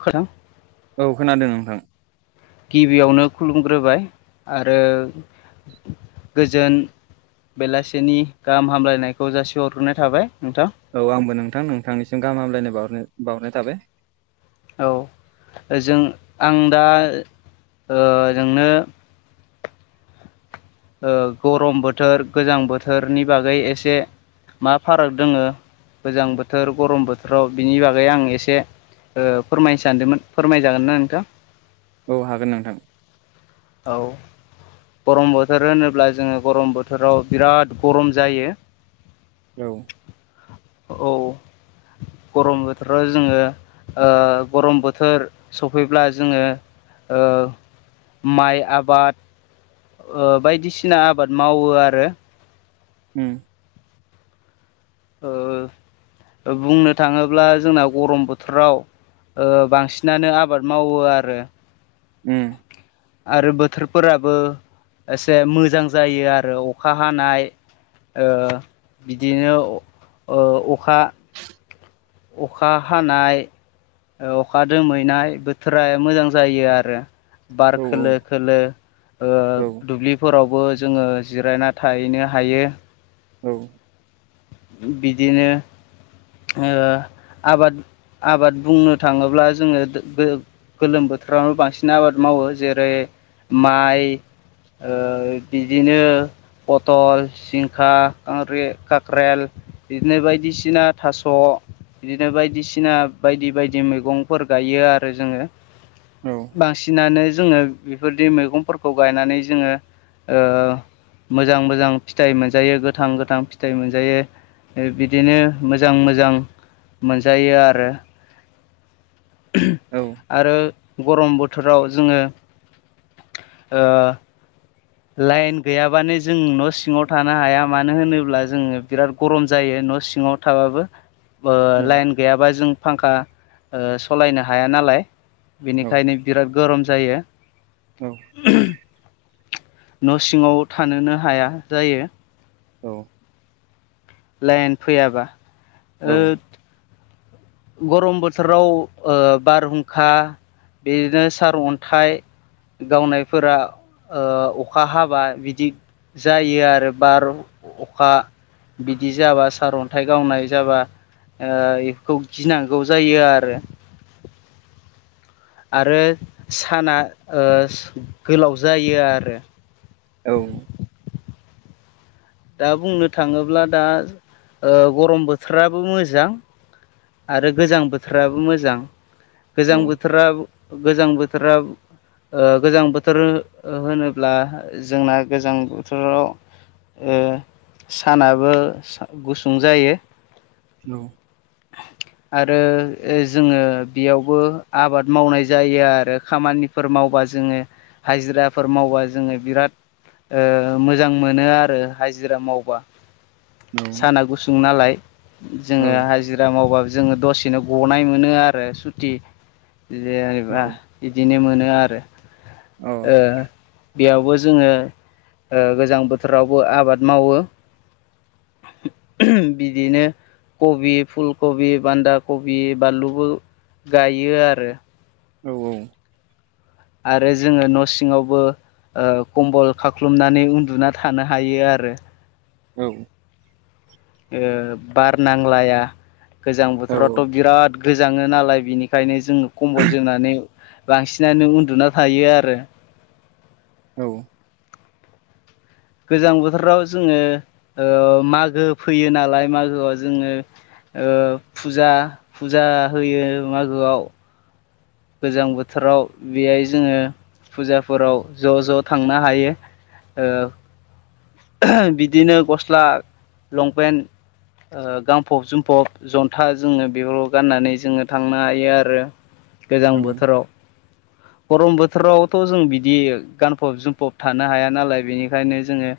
खोरां औ खोनादों नोंथां। गिबियावनो खुलुमग्रोबाय आरो गोजोन बेलासेनि गाहाम हामलायनायखौ जासिहरग्रोनाय थाबाय नोंथां। औ आंबो नोंथां नोंथांनिसिम गाहाम हामलायनाय बावहर बावहरनाय थाबाय। औ जों आं दा ओ नोंनो ओ गरम बोथोर गोजां बोथोरनि बागै एसे मा फाराग दोंङो गोजां बोथोर गरम बोथोराव बिनि बागै आं एसे ओ फोरमायनो सानदोंमोन फोरमायजागोन ना नोंथां। औ हागोन नोंथां। औ गरम बोथोर होनोब्ला जोङो गरम बोथोराव बिराद गरम जायो। औ औ गरम बोथोराव जोङो ओ गरम बोथोर सफैब्ला जोङो ओ माइ आबाद ओ बायदिसिना आबाद मावो आरो। ओम ओ बुंनो थाङोब्ला जोंना गरम बोथोराव ओ बांसिनानो आबाद मावो आरो। ओम आरो बोथोरफोराबो एसे मोजां जायो आरो अखा हानाय ओ बिदिनो अखा [unintelligible] अखा हानाय ओ अखा दोमहैनाय बोथोरा मोजां जायो आरो। बार औ खोलो खोलो ओ औ दुब्लि फोरावबो जोङो जिरायना थाहैनो हायो। औ बिदिनो ओ आबाद आबाद बुंनो थाङोब्ला जोङो गोलोम बोथोरावनो बांसिन आबाद मावो जेरै माइ ओ बिदिनो पथल जिंखा खांख्रि ख्रेल बिदिनो बायदिसिना थास' बिदिनो बायदिसिना बायदि बायदि मैगंफोर गायो आरो जोङो औ बांसिनानो जोङो बेफोरदि मैगंफोरखौ गायनानै जोङो ओ मोजां मोजां फिथाइ मोनजायो गोथां गोथां फिथाइ मोनजायो ओ बिदिनो मोजां मोजां मोनजायो आरो। औ [unintelligible] आरो गरम बोथोराव जोङो लाइन गैयाबानो जों न' सिङाव थानो हाया मानो होनोब्ला जोङो बिराद गरम जायो न' सिङाव थाबाबो ओ लाइन गैयाबा जों फांखा सालायनो हाया नालाय औ बेनिखायनो बिराद गरम जायो औ न' सिङाव थानोनो हाया जायो औ लाइन फैयाबा औ गरम बोथोराव बारहुंखा बिदिनो सार अन्थाइ गावनायफोरा अखा हाबा बिदि जायो आरो बार अखा बिदि जाबा सारअन्थाइ गावनाय जाबा खौ गिनांगौ जायो आरो आरो साना गोलाव जायो आरो औ दा बुंनो थाङोब्ला दा गरम बोथोराबो मोजां आरो गोजां बोथोराबो मोजां गोजां औ बोथोरा गोजां बोथोरा ओ गोजां बोथोर होनोब्ला जोंना गोजां बोथोराव ओ सानाबो गुसुं जायो औे [unintelligible] आरो जोङो बेयावबो आबाद मावनाय जायो आरो खामानि फोर मावबा जोङो हाजिराफोर मावबा जोङो बिराद ओ मोजां मोनो आरो हाजिरा मावबा उम साना गुसुं नालाय औ जोङो हाजिरा मावबा जोङो दसेनो ग'नाय मोनो आरो सुति जेनेबा बिदिनो मोनो आरो ओ बेयावबो जोङो ओ गोजां बोथोरावबो आबाद मावो बिदिनो कबि, फुलकबि, बान्दा कबि बानलुबो गायो आरो औ औ आरो जोङो न' सिङावबो ओ कम्बल खाख्लुमनानै उन्दुना थानो हायो आरो औ ओ बार नांलाया गोजां बोथोरावथ' बिराद गोजाङो नालाय बिनिखायनो जोङो कम्बल जोंनानै बांसिनानो उन्दुना थायो आरो औ गोजां बोथोराव जोङो ओ मागो फैयो नालाय मागोआव जोङो ओ फुजा फुजा होयो मागोआव गोजां बोथोराव बेहाय जोङो फुजाफोराव ज'ज' थांनो हायो ओ बिदिनो ग'स्ला लंपेन्ट ओ गांफब-जोमफब ज'न्था जोङो बेफोर गाननानै जोङो थांनो हायो आरो गोजां बोथोराव [unintelligible] गरम बोथोरावथ' जों बिदि गानफब-जोमफब थानो हाया नालाय बेनिखायनो जोङो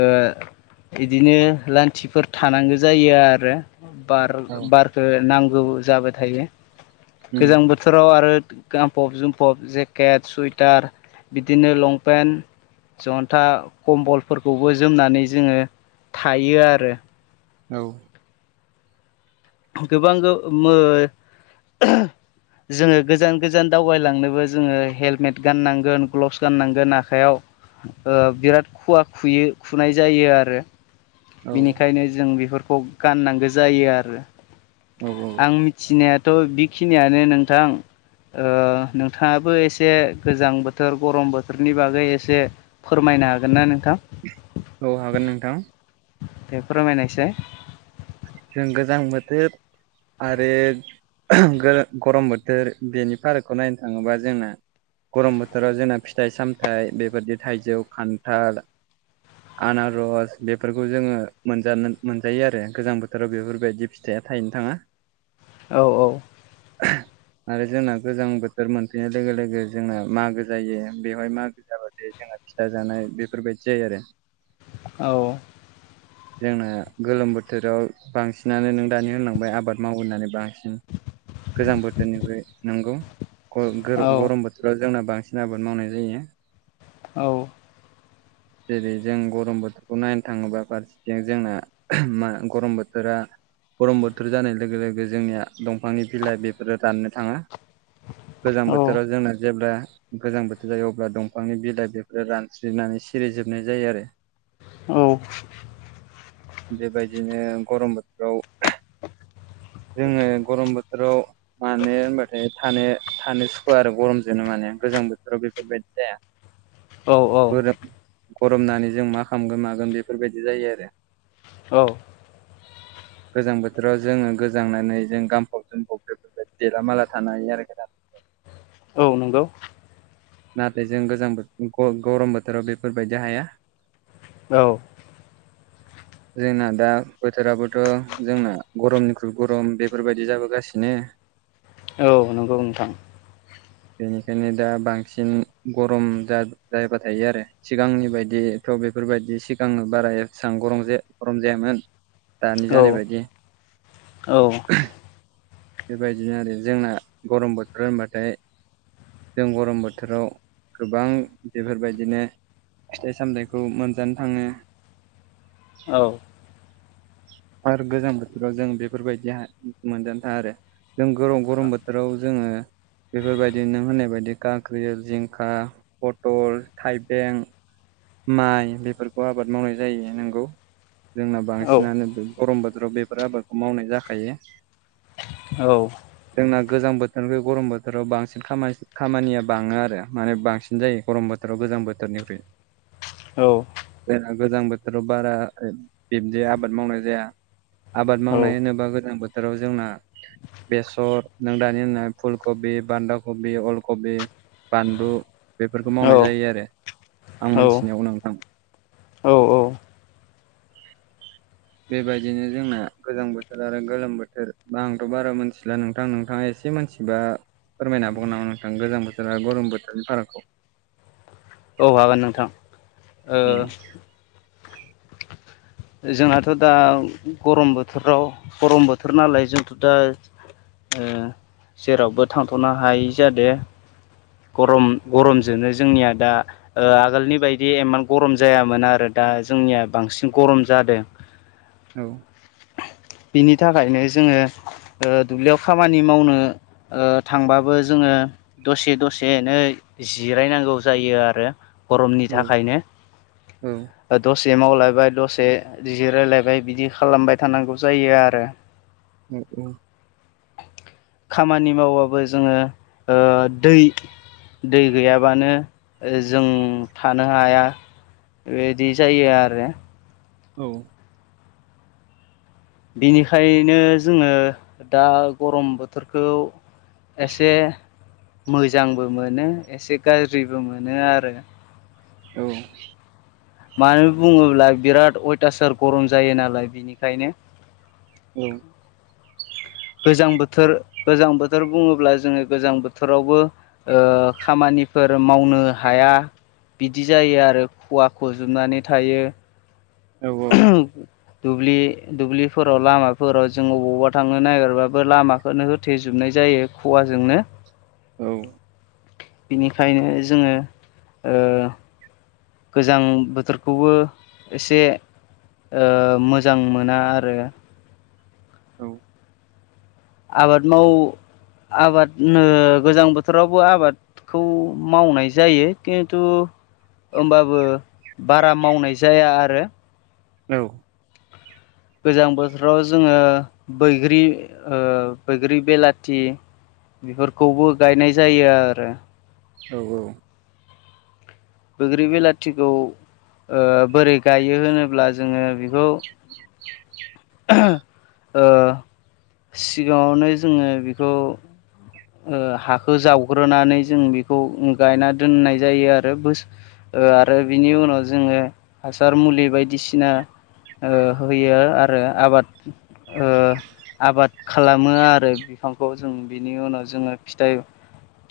ओ इदिनो लान्थिफोर थानांगो जायो आरो बार बारखो नांगौ जाबाय थायो गोजां बो थोराव आरो गानफब-जोमफब जेकेट, सुइटार बिदिनो लंपेन्ट ज'न्था कम्बलफोरखौबो जोमनानै जोङो थायो आरो औ। गोबां गो मो जोङो गोजान गोजान दावबायलांनोबो जोङो हेलमेट गाननांगोन ग्ल'बस गाननांगोन आखायाव ओ बिराद खुवा खुयो खुनाय जायो आरो औ बिनिखायनो जों बेफोरखौ गाननांगो जायो आरो औ आं मिथिनायाथ' बिखिनियानो नोंथां ओ नोंथाङाबो एसे गोजां बोथोर गरम बोथोरनि बागै एसे फोरमायनो हागोन ना नोंथां औ हागोन नोंथां दे फोरमायनायसै जों गोजां बोथोर आरो गो गरम बोथोर बेनि फारागखौ नायनो थाङोबा जोंना गरम बोथोराव जोंना फिथाइ-सामथाय बेबादि थाइजौ खान्थाल आनारस बेफोरखौ जोङो मोनजा मोनजायो आरो गोजां बो राव बेफोरबायदि फिथाइया थायनो थाङा औ औ [unintelligible] आरो जोंना गोजां बोथोर मोनफैनाय लोगो-लोगो जोंना मागो जायो बेवहाय मागो जा जोंना फिथा जानाय बेफोरबायदि जायो आरो औ जोंनो गोलोम बोथोराव बांसिनानो नों दानि होनलांबाय आबाद मावो होननानै बा गोजां बोथोरनिफ्राय नंगौ ग औ गोरो गरम बोथोर फ्राव जोंना बांसिन आबाद मावनाय जायो। औ। जेरै जों गरम बोथोरखौ नायनो थाङोबा फार जों जोंना मा गरम बोथोरा गरम बोथोर जानाय लोगो लोगो जोंनिया दंफांनि बिलाय बेफोरो राननो थाङो। गोजां औ बोथोराव जोंना जेब्ला गोजां बोथोर जायो अब्ला दंफांनि बिलाय बेफोर रानस्रिनानै सिरिजोबनाय जायो आरो। औ। बेबायदिनो गरम बोथोराव जोङो गरम बोथोराव मानो होनबाथाय थानो थानो सुखुव आरो गरमजोंनो माने गोजां बोथोराव बेफोरबायदि जाया। औ गोरो गरमनानै जों मा खालामगोन मागोन बेफोरबायदि जायो आरो। औ। गोजां बोथोराव जोङो गोजांनानै जों गानफब जोमफब बेफोरबायदि देलामाला थानो हायो आरो। औ नंगौ। नाथाय जों गोजां बोथोर ग-गरम बोथोराव बेफोरबायदि हाया। औ। जोंना दा बोथोराबोथ' जोंना गरमनिख्रुय गरम बेफोरबायदि जाबोगासिनो। औ नंगौ नोंथां। बेनिखायनो दा बांसिन गरम जा-जाबाय थायो आरो। सिगांनि बायदिथ' बेफोरबायदि सिगांनो बारा एसां गरम जाया गरम जायामोन। दानि औ जानाय बायदि। औ बेबायदिनो आरो जोंना गरम बोथोर होनबाथाय। जों गरम बोथोराव गोबां बेफोरबायदिनो फिथाय सामथायखौ मोनजानो थाङो। औ। आरो गोजां बोथोराव जों बेफोरबायदिहाय मोनजानो थाङा आरो। जों गरम गरम बोथोराव जोङो बेफोरबायदि नों होननाय बायदि गाख्रियो जिंखा पटल थायबें। माय बेफोरखौ आबाद मावनाय जायो नोंगौ जोंना औ बांसिनानो बै गरम बोथोराव बेफोर आबादखौ मावनाय जाखायो। औ। जोंना गोजां बोथोरनिफाय गरम बोथोराव बांसिन खामानि खामानिया बाङो आरो माने बांसिन जायो गरम बो थोराव गोजां बोथोरनिफ्राय। औ। जोंना गोजां बोथोराव बारा बिब्दि आबाद मावनाय जाया। आबाद मावनाय होनोबा गोजां बोथोराव जोंना बेसर नों दानि होननाय फुल कबि बान्दा कबि अल कबि। बानलु बेफोरखौ मावनाय जायो आरो आं मोनथिनायाव नोंथां। औ बेबायदिनो जोंना गोजां बोथोर आरो गोलोम बोथोर बा आंथ' बारा मोनथिला नोंथां नोंथाङा एसे मोनथि एबा फोरमायनो हाबावगोन नामा नोंथां गोजां बोथोर आरो गरम बोथोरनि फारागखौ। औ हागोन नोंथां ओ औ जोंनाथ' दा गरम बोथोराव गरम बोथोर नालाय जोंथ' दा ओ जेरावबो थांथ'नो हायै जादो। गरम गरमजोंनो जोंनिया दा ओ आगोलनि बायदि एमान गरम जायामोन आरो दा जोंनिया बांसिन गरम जादों। औ। बिनि थाखायनो जोङो ओ दुब्लियाव खामानि मावनो ओ थांबाबो जोङो दसे दसेनो जिरायनांगौ जायो आरो। गरमनि औ औ थाखायनो दसे मावलायबाय दसे जिरायलायबाय बिदि खालामबाय थानांगौ जायो आरो। उम औ। खामानि मावबाबो जोङो ओ दै दै गैयाबानो जों थानो हाया। बेदि जायो आरो। औ। बिनिखायनो जोङो दा गरम बोथोरखौ एसे मोजांबो मोनो एसे गाज्रिबो मोनो आरो। औ। मानो बुङोब्ला बिराद अयथासार गरम जायो नालाय बिनिखायनो औ। गोजां बोथोर गोजां बोथोर बुङोब्ला जोङो गोजां बोथोरावबो ओ खामानिफोर मावनो हाया। बिदि जायो आरो खवा खुजोबनानै थायो। औ दुब्लि दुब्लिफोराव लामाफोराव जों अबावबा थांनो नागिरबाबो लामा नो होथेेजोबनाय जायो खुवाजोंनो। औ। बिनिखायनो जोङो ओ गोजां बोथोरखौबो एसे ओ मोजां मोना आरो। औ। आबाद माव आबाद नो गोजां बोथोरावबो आबाद खौ मावनाय जायो खिन्थु ओमबाबो बारा मावनाय जाया आरो। औ। गोजां बोथोराव जोङो बैग्रि ओ बैग्रि बेलाथि बेफोरखौबो गायनाय जायो आरो। औ औ। बग्रि बिलाथिखौ बोरै गायो होनोब्ला जोङो बेखौ सिगाङावनो जोङो बेखौ हाखौ जावग्रोनानै जों बेखौ गायना दोननाय जायो आरो ब आरो बिनि उनाव जोङो हासार मुलि बायदिसिना होयो आरो आबाद आबाद खालामो आरो बिफांखौ जों बिनि उनाव जोङो फिथाइ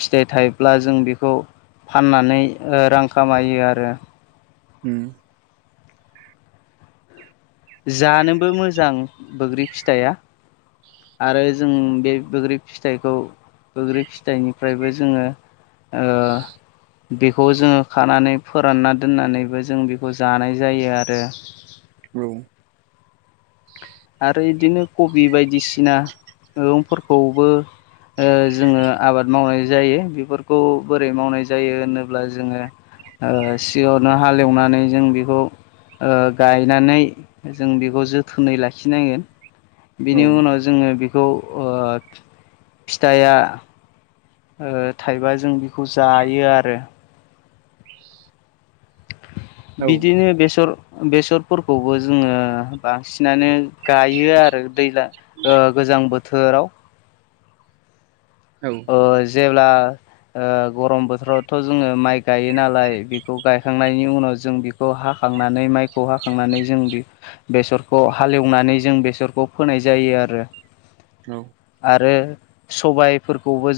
फिथाइ थायोब्ला जों बेखौ फाननानै रां खामायो आरो [unintelligible] जानोबो मोजां बग्रि फिथाइया आरो जों बे बग्रि फिथाइखौ गोग्रिै फिथाइनिफ्रायबो जोङो बेखौ जोङो खानानै फोरानना दोननानैबो जों बेखौ जानाय जायो आरो औ आरो बिदिनो कबि बायदिसिना मैगंफोरखौबो ओ जोङो आबाद मावनाय जायो बेफोरखौ बोरै मावनाय जायो होनोब्ला जोङो सिरनो हालेवनानै जों बेखौ ओ गायनानै जों बेखौ जोथोनै लाखायो आखिनांगोन बिनि उनाव जोङो बेखौ फिथाइया थाइबा जों बेखौ जायो आरो बिदिनो बेसर बेसरफोरखौबो जोङो बांसिनानो गायो आरो दै्लाां गोजां बोथोराव औ अ जेब्ला गरम बोथोरावथ' जोङो माइ गायो नालाय बेखौ गायखांनायनि उनाव जों बेखौ खौ हाखांनानै माइखौ हाखांनानै जों बे बेसरखौ हालेवनानै जों बेसरखौ फोनाय जायो आरो औ आरो सबायफोरखौबो जों